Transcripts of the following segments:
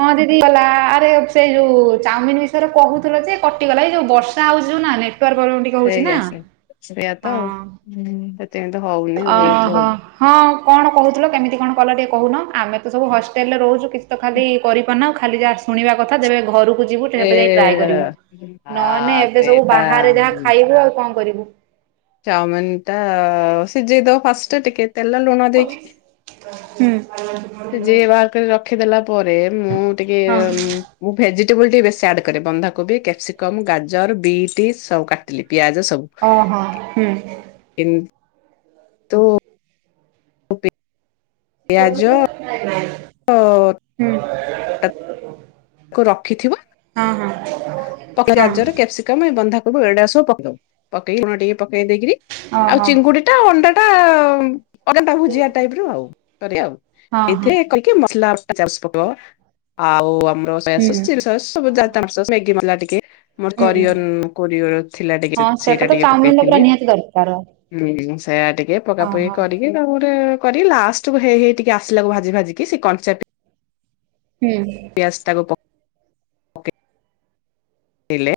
ହଁ ଦିଦି ଗଲା ଆରେ ସେଇ ଯୋଉ ଚାଉମିନ ବିଷୟରେ କହୁଥିଲ ଯେ କଟିଗଲା ଏଇ ଯୋଉ ବର୍ଷା ସେଇଆ ହଉଛି ଯୋଉନା ନେଟୱାର୍କ ପ୍ଲୋବେମ୍ ଟିକେ ହଉଛି ନା ହଁ। ହୁଁ ତେମେତ ହଉ ଅହୋ ହଁ କଣ କହୁଥିଲ କେମିତି କଣ କଲ ଟିକେ କହୁନ ଆମେ ତ ସବୁ ହଷ୍ଟେଲ ରେ ରହୁଛୁ କି ତ ଖାଲି କରିପାରୁ ନା ଖାଲି ଯାହା ଶୁଣିବା କଥା ତେବେ ଘରୁ ଘରକୁ ଯିବୁ ଏ ଏବେ ଯାଇ ଟ୍ରାଏ କରିବୁ ଆ ନହେ ନେ ଏବେ ସବୁ ସେଟା ବାହାରେ ଯାହା ଖାଇବୁ ଆଉ କଣ କରିବୁ। ଚାଉମିିନ ଟା ସିଝେଇଦବ ଫାଷ୍ଟ ଟିକେ ତେଲ ଲୁଣ ଦେଇକି। ହୁଁ। ସେ ଯିଏ ବାହାର କରି ରଖିଦେଲା ପରେ ମୁଁ ଟିକେ ହଁ ମୁଁ ଭେଜିଟେବୁଲ ଟିକେ ବେଶୀ ଆଡ୍ କରେ। ବନ୍ଧା କେବି, କ୍ୟାପ୍ସିକମ୍, ଗାଜର, ବିଟ୍ ସବୁ କାଟିଥିଲି ପିଆଜ ସବୁ। ଓହୋ ହୁଁ। କିନ ତୁ ପିଆଜ [unintelligible] ହୁଁ। ଆକୁ ରଖିଥିବ ହଁ ହଁ। ହଁ ଗାଜର କ୍ୟାପ୍ସିକମ୍ ବନ୍ଧାକୋବି ଏଡାସବୁ ପକେଇବୁ ଲୁଣଟିକେ ପକେଇ ଦେଇକିରି ଆଉ ଓହୋ ଚିଙ୍ଗୁଡି ଟା ଅଣ୍ଡା ଟା ପରଟା ଭୁଜିଆ ଟାଇପି ରୁ କରିବା ଆଉ ହଁ ହଁ ଏଥିରେ କଲ୍ କି ମସଲାଟା ଚାଷ୍ ପକୁଅ ଆଉ ଆମର ସୋୟା ହୁଁ ସସ୍ ଚିଲି ସସ୍ ସବୁ ଯା ଓହୋ ତା ମେଗି ମସଲା ଟିକେ ମୋର ହୁଁ। କରିଅର କୋରିଅର ଥିଲା ଟିକେ ହଁ ସେଟା ସେଇଟା ତ ଟିକେ ଚାଉମିନ ଟା ପୁରା ପକେଇଥିଲି। ନିହାତି ଦରକାର ହୁଁ ସେଇୟା ଟିକେ ପକା ପକି ଓହୋ କରିକି ସେଟା ଗୋଟେ କରି ଲାଷ୍ଟେକୁ ହେଇ ହେଇ ଟିକେ ଆସିଲାକୁ ଭାଜି ଭାଜିିକି ସେ କଞ୍ଚାଟିକେ ହୁଁ। ବେସେ୍ତାକୁ ପ କିଲେ।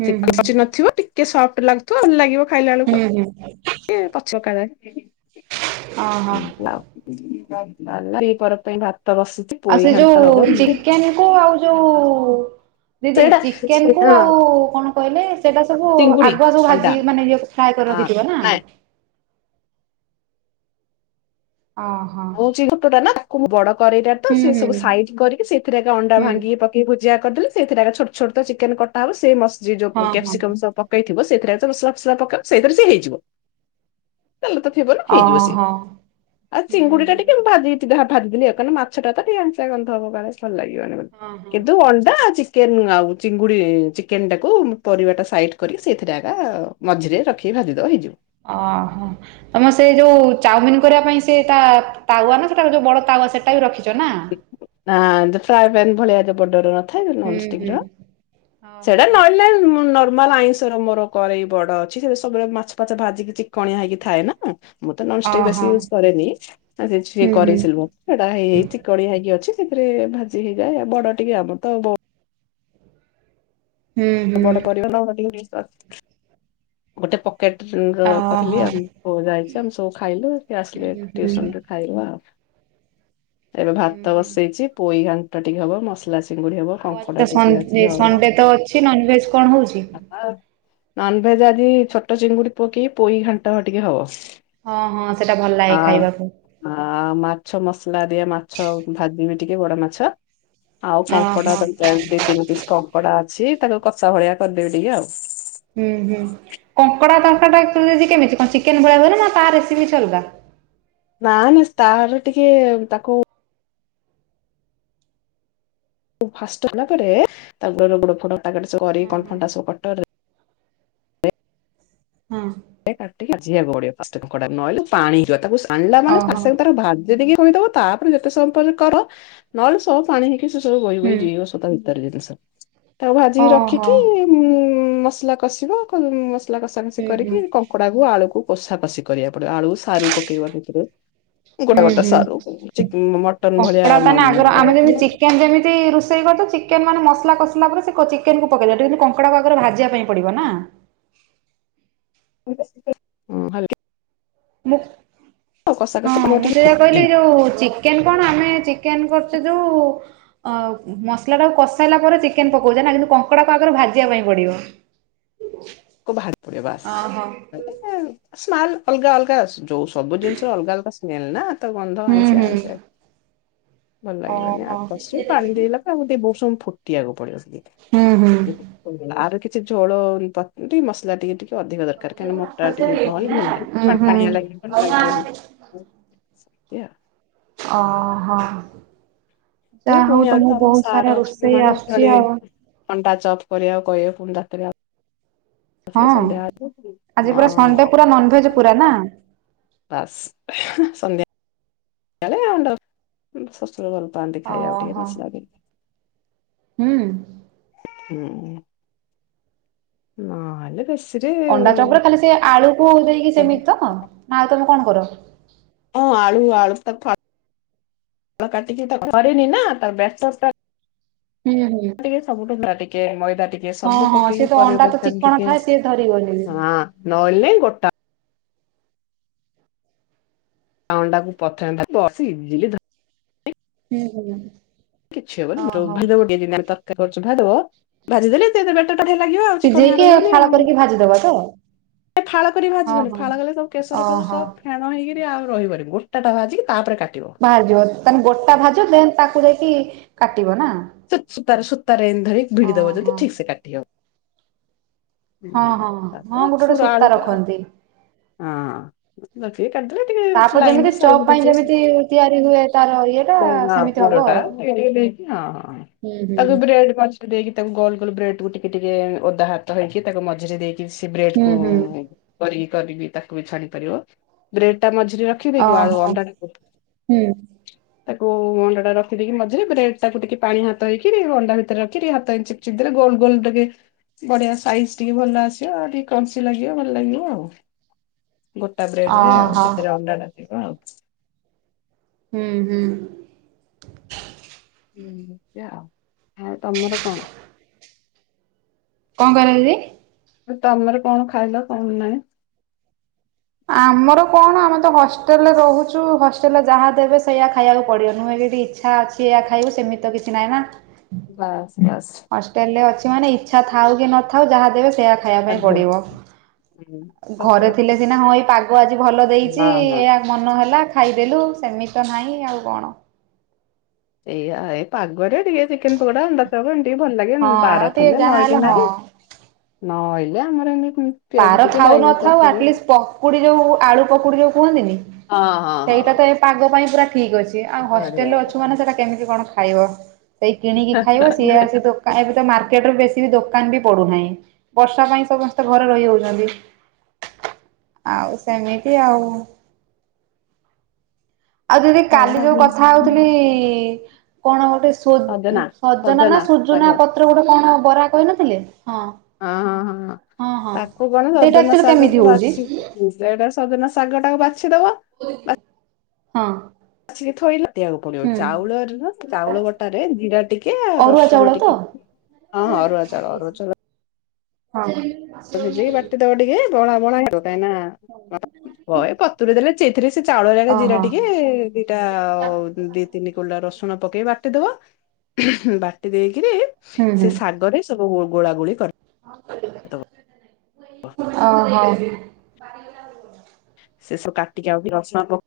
ହୁଁ ହୁଁ ଚିକନ ନଥିବ ଟିକେ ସଫ୍ଟ ଲାଗୁ ଭଲ ଲାଗିବ ଖାଇଲା ବେଳକୁ ହୁଁ ହୁଁ ଏ ପଛକାଳେ। ଅ ହ। ପଲା ଦିପହର ପାଇଁ ଭାତ ବସଚି। ଆଉ ସେ ଯୋଉ ଚିକେନେ କୁ ଆଉ ଯୋଉ ଦିଦି ସେଇଟା ଚିକେନେ କୁ ଆଉ କଣ କହିଲେ ସେଇଟା ସବୁ ଚିଙ୍ଗୁଡି ଆଗୁଆ ସବୁ ଅଣ୍ଡା ଭାଜିକି ମାନେ ଇଏ ଫ୍ରାଏ କରି ହଁ ରଖିଥିବ ନା। ନାଇଁ ହଁ। ମୁଯିଙ୍କୁଟାଟାନା ବଡ କରେଇଟା ତ ହୁଁ ସେ ହୁଁ ସବୁ ସାଇ କରିକି ସେଥିରେ ଅଣ୍ଡା ହୁଁ ଭାଙ୍ଗିକି ପ ଭୁଜିଆ କରିଦେଲେ ସେଇଥିରେ ଛୋଟ ଛୋଟ ଚିକେନେ କଟା ହବ ମସ୍ ଯୋଉ ହଁ ହଁ କ୍ୟାପିସିକମ୍ ସହ ପ ହେଇଥିବ ସେଇଥିରେ ମସଲା ଫସଲା ପକେଇବ ସେଇଥିରେ ସିଏ ହେଇଯିବତେଲ ତ ଥିବନା ହେଇଯିବ ସିଏ। ଓହୋ ହୁଁ ଚିଙ୍ଗୁଡି ଟା ହୁଁ ଟିକେ ମୁ ଭାଜି ଭାଜିଥିଲି କାହିନା ମାଛଟା ତ ଟିକେଆଇଁଷିଆ ଗନ୍ଧହବକାଳେ ଭଲ ଲାଗିବନେହିଁ ଵୋଲି। ହଁ ହଁ କିନ୍ତୁ ଅଣ୍ଡା ଚି୍ ଚିକେନ୍ ଆଉ ଚିଙ୍ଗୁଡ଼ି ଚିକେନେ ଟାକୁ ପରିବାଟା ସାଇଟ୍ କରିକି ସେଇଥିରେ ଏକା। ମଝିରେ ରଖିକି ଭାଜିଦବ ହେଇଯିବ। ଓହୋ। ତମେ ସେ ଯୋଉ ଚାଉମିନ କରିବା ପାଇଁ ସେଟା ତାୱା ନା ସେଟା ଯୋଉ ବଡ ତାୱା ସେଟା ବି ରଖିଛ ନା? ହାଁ ଯୋଉ ଫ୍ରାଏ ପ୍ୟାନ୍ ଭଳିଆ ବଡରୁମ। ନ ହୁଁ ନ୍ ହୁଁ ଷ୍ଟିକିର ଓହୋ। ସେରାନଲେନାହଁ ନର୍ମାଲ ଆଇଁଷ। ଧରମୋର କରେଇ ବଡ ଅଛି ସେ ସବୁ ମାଛ ଫାଛ ଭାଜିକି ଚିକଣିଆ ହେଇକି ଥାଏ ନା। ମୁଁ ତ ନନଷ୍ଟିକ୍ ବେଶୀ ଓହୋ ୟୁଜ୍ କରେନି ଯିଏ ହୁଁ ହୁଁ କରିଥିବ ସେଟା ହେଇ ହେଇ ଠିକ୍। କଡିଆ ହେଇକି ଅଛି ସେଥିରେ ଭାଜି ହେଇଯାଏ ବଡ ଟିକେ ଆମର ତବୋ ହୁଁ ହୁଁ ବଡ ପରିବାର ନା ଆମର ଟିକେ ଜିନିଷ ଅଛି। ଗୋଟେ ପକେଟ୍ ର କରିଲି ଓହୋ। ଆମପୁଆ ଯାଇଚି ଆମେ ସବୁ ଖାଇଲୁ ସିଏ ଆସିଲେ ହୁଁ ହୁଁ ଟିଉସନରୁ। ଖାଇମୁ ଆଉ ଏବେ ହୁଁ ଭାତ ହୁଁ ବସେଇଚି ପୋଇ ଘାଟ ଟିକେ ହବ ମସଲା ଚି ଆଉ ଆଜି ତ ଏ ସଣ୍ଡେ ତ ଅଛି ନନ୍ ଭେଜେ କଣ ହଉଛି? ଆଉ ନନ୍ ଭେଜେ ଆଜି ଛୋଟ ଚିଙ୍ଗୁଡି ପକେଇ ପୋଇ ଘାଣ୍ଟ ଟିକେ ହବ। ହଁ ହଁ ସେଇଟା ଭଲ ଆ ଲାଗେ ଖାଇବାକୁ। ଆ ମାଛ ମସଲା ଦିଆ ମାଛ ଭାଜିମି ଟିକେ ବଡ ମାଛ। ଆଉ ଓହୋ କଙ୍କଡା ଦି ତିନି ପିସ୍ କଙ୍କଡା ଅଛି ତାକୁ କସା ଭଳିଆ କରିଦେବି ଟିକେ ଆଉ। ହୁଁ ହୁଁ କଙ୍କଡା ତରକାରିଟା ତିଆରିହୋଉଚି କେମିତି କଣ ଚିକେନେ ଭଳିଆ କର ନା ତା ରେସିପି କିଛି ଅଲଗା? ନା ନା ତାର ଟିକେ ତାକୁ ଫାଷ୍ଟେ ହେଲା ପରେ ତା ଗୋଡ ଫୋଡ କଟା କଟି ସବୁ କରିକି ହଁ ହଁ। କଟରେ ହଁ। କାଟିକି ଭାଜିବାକୁ ପଡ଼ିବ ଫାଷ୍ଟେ ନହେଲେ ପାଣି ହେଇଯିବ ତାକୁ ଛାଣିଲା ମାନେ ସାଙ୍ଗେ ଓହୋ ସାଙ୍ଗେ ତାକୁ ଭାଜି ଦେଇକି ଥୋଇଦବ। ତାପରେ ଯେତେ ସମୟ ପରେ କର, ନହଲେ ସବୁ ପାଣି ହେଇକି ସେ ସବୁ ବହି ବହି ହୁଁ ଯିବ୍ ସ ତାକୁ ଭାଜିକି ଓହୋ ରଖିକି, ମସଲା କଷିବ, କ ମ ମସଲା କଷା କଷି ହୁଁ ହୁଁ କରିକି କଙ୍କଡାକୁ ଆଳୁକୁ କୋଷା କଷି କରିବାକୁ ପଡିବ, ଆଳୁ ସାରୁ ପକେଇବ ସେଥିରେ। ଗୋଟେ ହୁଁ ଗୋଟେ ହୁଁ। ସାରୁ, [unintelligible] ମଟନ୍ ଭଳିଆ କେ ଯେମିତି ରୋଷେଇ କରିଚ, ଚିକେନ୍ ମାନେ ମସଲା କସିଲା ପରେ ସେ ଚିକେନ୍ କୁ ପକେଇ ଦେବା, ଏଠି କିନ୍ତୁ କଙ୍କଡ଼ାକୁ ଆଗରେ ଭାଜିବା ପାଇଁ ପଡିବ ନା। [unintelligible] ମୁଁ, କଷା କଷି ହଁ ତମର ମୁଁ ଟିକେ ସେଇଆ ଫୁଟିବ କହିଲି ଯୋଉ ଚି ଚିକେନ୍ କଣ, ଆମେ ଚିକେନ୍ କରୁଚେ ଯୋଉ ଅ ମସଲା ଟାକୁ କଷି ସାଇଲା ପରେ ଚିକେନ୍ ପକଉଚେନା କିନ୍ତୁ କଙ୍କଡା କୁ ଆଗରୁ ଭାଜିବା ପାଇଁ ପଡିବ। [unintelligible] ବାହାରି ପଡିବ ବାସ୍, ଓହୋ ସ୍ମାଲ୍ ଅଲଗା ଅଲଗା ଅ ଯୋଉ ସବୁ ଜିନିଷ ର ଅଲଗା ଅଲଗା ସ୍ମେଲ ନା, ତ ଗନ୍ଧ ହୁଁ ଆଇଁସିଆ ହୁଁ ଆଇଁସିଆ ଭଲ ଲାଗିବନି, ଓହୋ ଆଉ ଫାଷ୍ଟରୁ ପାଣି ଦେଇଲା [unintelligible] ବହୁତ ସମୟ ଫୁଟିବାକୁ ପଡିବ ସିଏ, ହୁଁ ହୁଁ। ତାର କିଛି ଝୋଳ ଏମିତିକି ମସଲା ଟିକେ ଟିକେ ଅଧିକ ଦରକାର, କାହିଁକି ନା ମୋଟା ଟିକେ ନହେଲେ, ଭଲ ଉଁ ଲାଗିବନି, ହୁଁ ପାଣିଆ ଲାଗିଲେ, ଭଲ ଲାଗିବନି। ସେମ୍ ତି ଆଉ। ଓହୋ, ଦିଅ ଯାହା ପୁଣି ହଉ ଆଉ ତ ତମକୁ ଆମ ବହୁତ ସାର୍ ସାରା ଅଛନ୍ତି ରୋଷେଇ ମାନେ ପୁଣି ଆସୁଚି ଆଉ। ଅଣ୍ଡା ଚପ୍ କରିବାକୁ କହିବେ ଫୁଣି ରାତିରେ ଆଉ ଥରେ ହଁ, ସନ୍ଧ୍ୟା ବେଳକୁ ଆଜି ପୁରା ସଣ୍ଡେ ହଁ ପୁରା ନନ୍ ଭେଜ ପୁରା ନା? ବାସ୍, ସନ୍ଧ୍ୟା [unintelligible] ଶଶୁର ଭଲ ପାଆନ୍ତି। ଖାଇବାକୁ ଟିକେ ଓହୋ, ମସଲା ଦେଇକି। ହୁଁ। ହୁଁ, ନହେଲେ ବେଶ୍ ଅଣ୍ଡା ଚପ୍ ରେ ଖାଲି ସେ ଆଳୁକୁ ଦେଇକି ସେମିତି ତ, ନା ଆଉ ତମେ କଣ କର? ହଁ ଆଳୁ, ଆଳୁ [unintelligible] କାଟିକି କରିନି ନା, ତ [unintelligible] ହୁଁ ହୁଁ। ଟିକେ, ସବୁଠୁ [unintelligible] ଟିକେ, ମଇଦା ଟିକେ, ହଁ ସବୁ ହଁ ସେ ପକେଇକି ତ କରିବ ଅଣ୍ଡା ତ ବ୍ୟାଟନ ଚିକଣ ଟିକେ, ଥାଏ ସିଏ ଧରିବନି ବି। ହଁ। ନହଲେ ନାଇଁ ଗୋଟା ଅଣ୍ଡାକୁ ପ୍ରଥମେ [unintelligible] ହୁଁ ହୁଁ। କିଛି ହବନି, ଓହୋ [unintelligible] ଭାଜିଦବ ଭାଜି ଦେଲେ [unintelligible] ଆ ବଢିଆ ଲାଗିବ, ଆଉ ଚିକଣିଆ ସିଝେଇକି ରହିବନି ଫାଳ ଆଉ। କରିକି ଭାଜିଦବା ତ? ଫାଳ କରି ହଁ ଭାଜିବନି, ହଁ। ଫାଳ କଲେ ସବୁ କେଶର ଫେସର୍ ଓହୋ ସବ୍ ଫେଣ ହେଇକିରି ଆଉ ରହିବନି, ଗୋଟାଟା ଭାଜିକି ତାପରେ କାଟିବ। ବାହାରିଯିବ, ତାହେଲେ ଗୋଟା ଭାଜ ଦେନ୍ ତାକୁ ଯାଇକି କାଟିବ ନା? ସୂ ସୂତାରେ, ସୂତାରେ ଏମିତି ଧରି ଭିଡି ଦବ ଓହୋ। ଯଦି ଠିକ୍ ସେ କାଟି ହବ। ହୁଁ, ହଁ ହଁ ହଁ ତାକୁ ଗୋଟେ ଗୋଟେ ପୁରା ସୂତା ଆଣୁଚ ଆଉ। ରଖନ୍ତି। ହଁ, [unintelligible] ତାପରେ ଯେମିତି ଚପ୍ ପାଇଁ ଯେମିତି ତିଆରି ହୁଏ ତାର ଇଏଟା ନା ସେମିତି ହବ ପୁରଟା, ଆଉ। [unintelligible] ହଁ ହଁ। ହୁଁ ହୁଁ ତାକୁ ବ୍ରେଡ୍ ମଝିରେ ଦେଇକି, ତାକୁ ଗୋଲ୍ ଗୋଲ୍ ବ୍ରେଡ୍ କୁୁ ଟିକେ ଟିକେ ଓଦା ହାତ ହେଇକି, ତାକୁ ମଝିରେ ଦେଇକି ସେ ବ୍ରେଡ୍ ହୁଁ କୁ ହୁଁ କରିକି, କରିକି ତାକୁ ବି ଛାଣି ପାରିବ, ବ୍ରେଡ୍ ଟା ମଝିରେ ର ରଖିଦେଇକି, ଆଉ ଓହୋ ଅଣ୍ଡା ଟାକୁ ହୁଁ। ତାକୁ ଅଣ୍ଡା ଟା ରଖିଦେଇକି ମଝିରେ, ବ୍ରେଡ୍ ଟାକୁ ଟିକେ ପାଣି ହାତ ହେଇକି, ତାକୁ ଅଣ୍ଡା ଭିତରେ ରଖି ଟିକେ ହାତ ଏମିତି ଚିପ୍ [unintelligible] ଗୋଲ ଗୋଲ ଟିକେ ବଢିଆ। ସାଇଜ ଟିକେ ଭଲ ଆସିବ ଆଉ ଟିକେ କ୍ରଞ୍ଚି ଲାଗିବ ଭଲ ଲାଗିବ ଆଉ। ଗୋଟା ବ୍ରେଡରେ ଆଉ ଓହୋ ଭିତରେ ଅଣ୍ଡାଟା ଥିବ ଆଉ। ହୁଁ ହୁଁ। ହୁଁ ଆଉ ଆଉ ତମର କଣ? କଣ କହିଲ ଦିଦି? ତମର କଣ ଖାଇଲ କଣ ନାହିଁ? ଆମର କଣ ଆମେ ତ ହଷ୍ଟେଲରେ ରହୁଛୁ ହଷ୍ଟେଲରେ ଯାହା ଦେବେ ସେଇଆ ଖାଇବାକୁ ପଡିବ। ନୁହେଁ ଏଠି ଇଚ୍ଛା ଅଛି ଏହା ଖାଇବକୁ ସେମିତି କିଛି ନାହିଁ ନା। ବାସ୍ ବାସ୍। ହଷ୍ଟେଲରେ ଅଛି ମାନେ ଇଚ୍ଛା ଥାଉ କି ନଥାଉ ଯାହା ଦେବେ ସେଇଆ ଖାଇବା ପାଇଁ ଖାଦ୍ୟ। ପଡିବ। ହୁଁ ସତ ଘରେ ଥିଲେ କଥା। ସିନା ହଁ ଏଇ ପାଗ ଆଜି ଭଲ ଦେଇଛି ହଁ ହଁ ଏ ମନ ହେଲା ଖାଇଦେଲୁ ସେମିତି ତ ନାହିଁ ଆଉ କଣ। ଏଇଆ ଏ ପାଗରେ ଟିକେ ଚିକେନ ପକୋଡା ଅଣ୍ଡାଚପ୍ ଏମିତି ଟିକେ ଭଲ ଲାଗିବ ନହେଲେ ହଁ ବାର ଟିକେ ଥିଲେ ଯାହାହେଲେ ନହଲେ ହଁ। ନାଇଁ। ନହଲେ ଆମର ଏ ବାର ଥାଉ ନଥାଉ ଆଟଲିଷ୍ଟ ପକୁଡି ଯୋଉ ଆଳୁ ପକୁଡି ଯୋଉ କୁହନ୍ତିନି। ହଁ ହଁ ସେଇଟା ତ ହଁ। ଏ ପାଗ ପାଇଁ ପୁରା ଠିକ ଅଛି। ଆଉ ବଢିଆ ହଷ୍ଟେଲରେ ଅଛୁ ମାନେ ସେଟା କେମିତି କଣ ଖାଇବ। ସେଇ କିଣିକି ଖାଇବ, ସିଏ ଆସି ଦୋ କାଇଁ, ଏବେତ ମାର୍କେଟରେ ବେଶିବି ଦୋକାନ ବି ପଡୁନାହିଁ। ବର୍ଷା ପାଇଁ ସମସ୍ତ ଘରେ ରହି ହଉଛନ୍ତି, ଆଉ ସେମିତି ଆଉ। ଆଉ ଦିଦି ହଉ କାଲି ଯୋଉ ଭାବି କଥା ହଉଥିଲି କଣ ଗୋଟେ ସୁ ସଜନା ସଜନା ନା ଶାଗ ସୁଜୁନା ପତ୍ର ଗୋଟେ କଣ ବରା କହିନଥିଲେ? ହଁ। ହଁଁ ହଁ ହଁ। ତାକୁ କଣ ସେଇଟା ସଜନା ଆକ୍ଚୁଆଲି କେମିତି ଶାଗକୁ ହଉଛି? ବାଛିକି ସେଇଟା ସଜନା ଶାଗଟାକୁ ବାଛିଦବ। ହଁ। ଆସିକି ଥୋଇଲା। ବାକୁ ପଡ଼ିବ ହୁଁ ଚାଉଳରେ ନା ଚାଉଳ ବଟାରେ ଜିରା ଟିକେ, ଅରୁଆ ଚାଉଳ ରସୁଣ ତ? ଟିକେ ହଁ ହଁ, ଅରୁଆ ଚାଉଳ, ଅରୁଆ ଚାଉଳ। ହଁ। ଭିଜେଇକି ବାଟି ଦବ ଟିକେ, ବହଳା ବହଳା ହବ, କାହିଁନା ହଉ। ତୁରେ ଦେଲେ ସେଥିରେ ସେ ଚାଉଳରେ ଏକା ଜିରା ଟିକେ ଦିଟା ଦି ତିନି କୁଲା ରସୁଣ ପକେଇ ବାଟିଦବା। ବାଟି ଦେଇକିରି ହୁଁ ସେ ଶାଗରେ ସବୁ ଗୋଳା ଗୋଳି କରି ଓ ହୋ। ସେସବୁ କାଟିକି ଆଉ [unintelligible]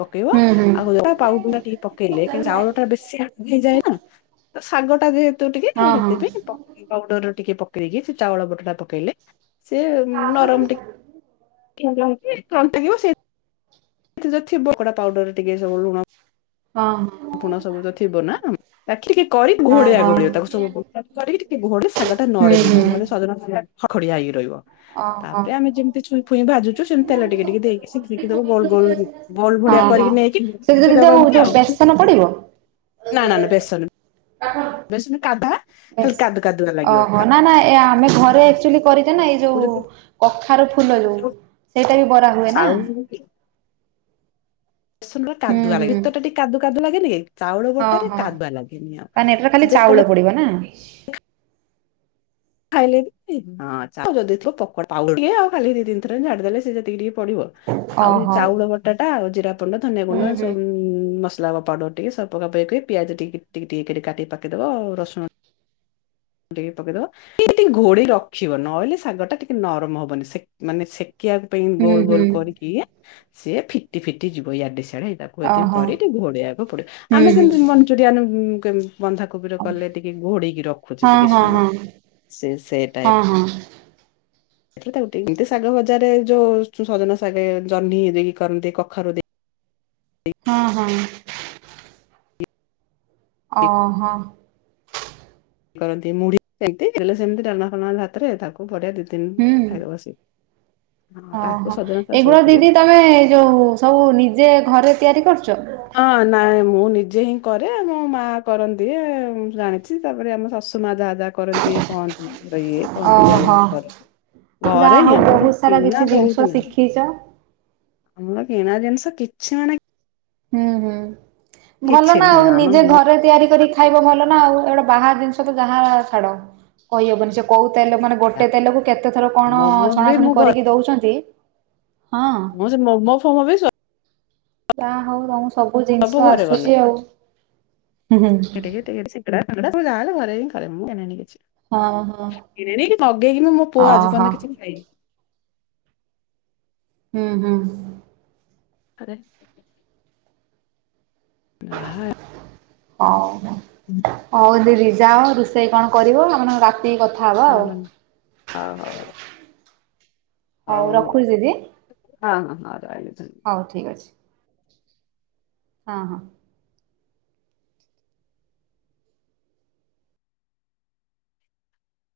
ପକେଇଲେ କିନ୍ତୁ ଚାଉଳଟା ବେଶୀ ଭାଜି ହେଇଯାଏ ନା। ତ ଶାଗଟା ଯେହେତୁ ଟିକେ ଓହୋ। ହେଥିରେ ପ କି ପାଉଡ଼ରରୁ ଟିକେ ପକେଇକି ସେ ଚାଉଳ ବଟାଟା ପକେଇଲେ ସେ ନରମ ଟି [unintelligible] ଏଥି ଯୋଉ ଥିବ କଡ଼ା ପାଉଡ଼ର ଟିକେ ଯୋଉ ଲୁଣ ହଁ ହଁ। ପୁଣା ସବୁ ତ ଥିବ ନା। ତାକି ଟିକେ କରି [unintelligible] ସଜନା ଶାଗ ହୁଁ ହୁଁ। ଖଡ଼ଖଡ଼ିଆ ହେଇ ରହିବ। ଓହୋ। ତାପରେ ଆମେ ଯେମିତି ଛୁଇଁ ଫୁଇଁ ଭାଯୁଛୁ ସେମିତି ତେଲ ଟିକେ ଟିକେ ଦେଇକି ସେକି ସେକି ଦବ ଗୋଲ ଗୋଲ କି। ବଲ ଭଡ଼ିଆ ହଁ କରିକି ନେଇକି ଚିପିଦବ ଏମିତି ଆଉ। ପଡ଼ିବ? ନା ନା ନା ବେସନ ବେସନ କାଭା ବେଶ ଓହୋ ନା ନା ଏ ଆମେ ଘରେ ଏକ୍ଚୁଅଲି କରିଚି ନା ଏଇ ତାକୁ ଯୋଉ ଯଦି କଖାର ଫୁଲ ଯୋଉ ସେଇଟା ବି ବରା ହୁଏ ନା। ଚାଉଳ ବେସନ ଟା ହୁଁ କାଦୁଆ ଲାଗେ ହୁଁ ଭିତରଟା ଟିକେ କାଦୁ କାଦୁ ଲାଗେ ଟିକେ। ଚାଉଳ ହଁ ବଟାରେ କାଦୁଆ ଲାଗେନି ଆଉ ସେ ଯେତେବେଳେ ପଡ଼ିବନା ଖାଇଲେ [unintelligible] ଖାଲି ଦି ତିନିଥର ଏମିତି ଝାଡ଼ିଦେଲେ ସିଏ ଯେତିକି ଟିକେ ପଡ଼ିବ ଆଉ ସେ ଓହୋ ଚାଉଳ ବଟାଟା ଆଉ ଜିରା, [unintelligible] ଧନିଆ ହୁଁ ଗୁଣ୍ଡ ଏମିତି ହୁଁ। ସବୁ ମସଲା ପାଉଡ଼ର ଟିକେ ସ ପକ ପିଆଜ ଟି ଟିକି ଟିକି କରି କାଟିକି ପକେଇଦବା ଆଉ ରସୁଣ ଟିକେ ପକେଇଦବ ଟିକେ ଟିକେ ଘୋଡ଼ିଇ ରଖିବ ନହେଲେ ଶାଗଟା ଟିକେ ନରମ ହବନି ସେକ ମାନେ ସେକିବା ପାଇଁ ହୁଁ ଗୋଲ ହୁଁ ଗୋଲ କରିକି ସିଏ ଫିଟି ଫିଟି ଯିବ ୟାଡେ ସିଆଡ଼େ ହେଇ କୁ ଏତିକି ଓହୋ କରିକି ଘୋଡ଼େଇବାକୁ ପଡ଼େ, ହୁଁ ଆମେ ହୁଁ। କେମିତି ମଞ୍ଚୁରିଆନ୍ କରି ବନ୍ଧା କୁବିର କଲେ ଟିକେ ଘୋଡିକି ର ହଁ ହଁ ହଁ ହଁ ହଁ। ସେ ତାକୁଟେ ଏମିତି ଶାଗ ଭଜାରେ ଯୋଉ ସଜନା ଶାଗ ଜହିଁ ଦେଇକି କରନ୍ତି କଖାରୁ ଦେ ହଁ ହଁ। ଅହ। କରନ୍ତି ମୁଢ଼ି [unintelligible] ଦେଲେ ସେମିତି ଡାଲମା ଫାଲମା ଭାତରେ ତାକୁ ବଢିଆ ଦି ତିନିଦିନ ହୁଁ। ଖାଇଦବ ସେ। ଓହୋ ଏଇଗୁଡା ପ୍ରିୟ। ଦିଦି ତମେ ଯୋଉ ସବୁ ନିଜେ ଘରେ ତିଆରି କରୁଚ? ହଁ ନାଇଁ ମୁଁ ନିଜେ ହିଁ କରେ ଆମ ମା କରନ୍ତି ଜାଣିଚି ତାପରେ ଆମ ଶଶୁ ମା ଯାହା ଯାହା କରନ୍ତି କହନ୍ତି ଇଏ କହନ୍ତି ଯାଏ ଓହୋ ଏମିତି କର। ଯାହା ଘରେ ହଉ ହିଁ ଆମର ବହୁତ ସାରା କିଛି କିଣା ଜିନିଷ ବହୁତ ନାହିଁ। ଶିଖିଛ। ଆମର କିଣା ଜିନିଷ କିଛି ମାନେ ହୁଁ ହୁଁ ଭଲ କିଛି ନା ନାହିଁ ଆଉ ଆମ ନିଜେ ଘରେ ତିଆରି କରିକି ଖାଇବ ଭଲ ନା ଆଉ ଏଇଗୁଡା ବାହାର ଜିନିଷ ତ ଯାହା ଛାଡ। କହିହବନି ସେ କୋଉ ତେଲ ମାନେ ଗୋଟେ ତେଲକୁ କେତେଥର କଣ ମୋମୋ ବି ଛଣାଛୁଣି ମୁଁ ଘରେ କରିକି ଦଉଛନ୍ତି ହଁ ମୋମ ଫୋମ ବି ସ ଯାହା ହଉ ତମ ସବୁ ଜିନିଷ ଘରେ ବନାଏ। ଆସୁଚି ଆଉ ହୁଁ। ସିଙ୍ଗଡ଼ା ଫିଙ୍ଗଡ଼ା ଯାହା ହେଲେ ଘରେ ହିଁ ମୁଁ କରେ କିଣେନି କିଛି। ହଁ ହଁ କିଣେନି କି ମଗେଇକି ମୋ ପୁଅ ଆଜି ଓହୋ ପର୍ଯ୍ୟନ୍ତ କିଛି ଖାଇନି। ହୁଁ ହୁଁ। ଆରେ ହା ହଉ ହଉ ଦିଦି ଯାଅ ରୋଷେଇ କଣ କରିବ ଆମେ ରାତିକି କଥା ହବା। ହଁ ଆଉ। ହଉ ହଉ। ହଉ ରଖୁଛି ଦିଦି ହଁ ହଁ ରହିଲି ଧନ୍ୟ ହଉ ଠିକ୍ ଅଛି। ହଁ ହଁ।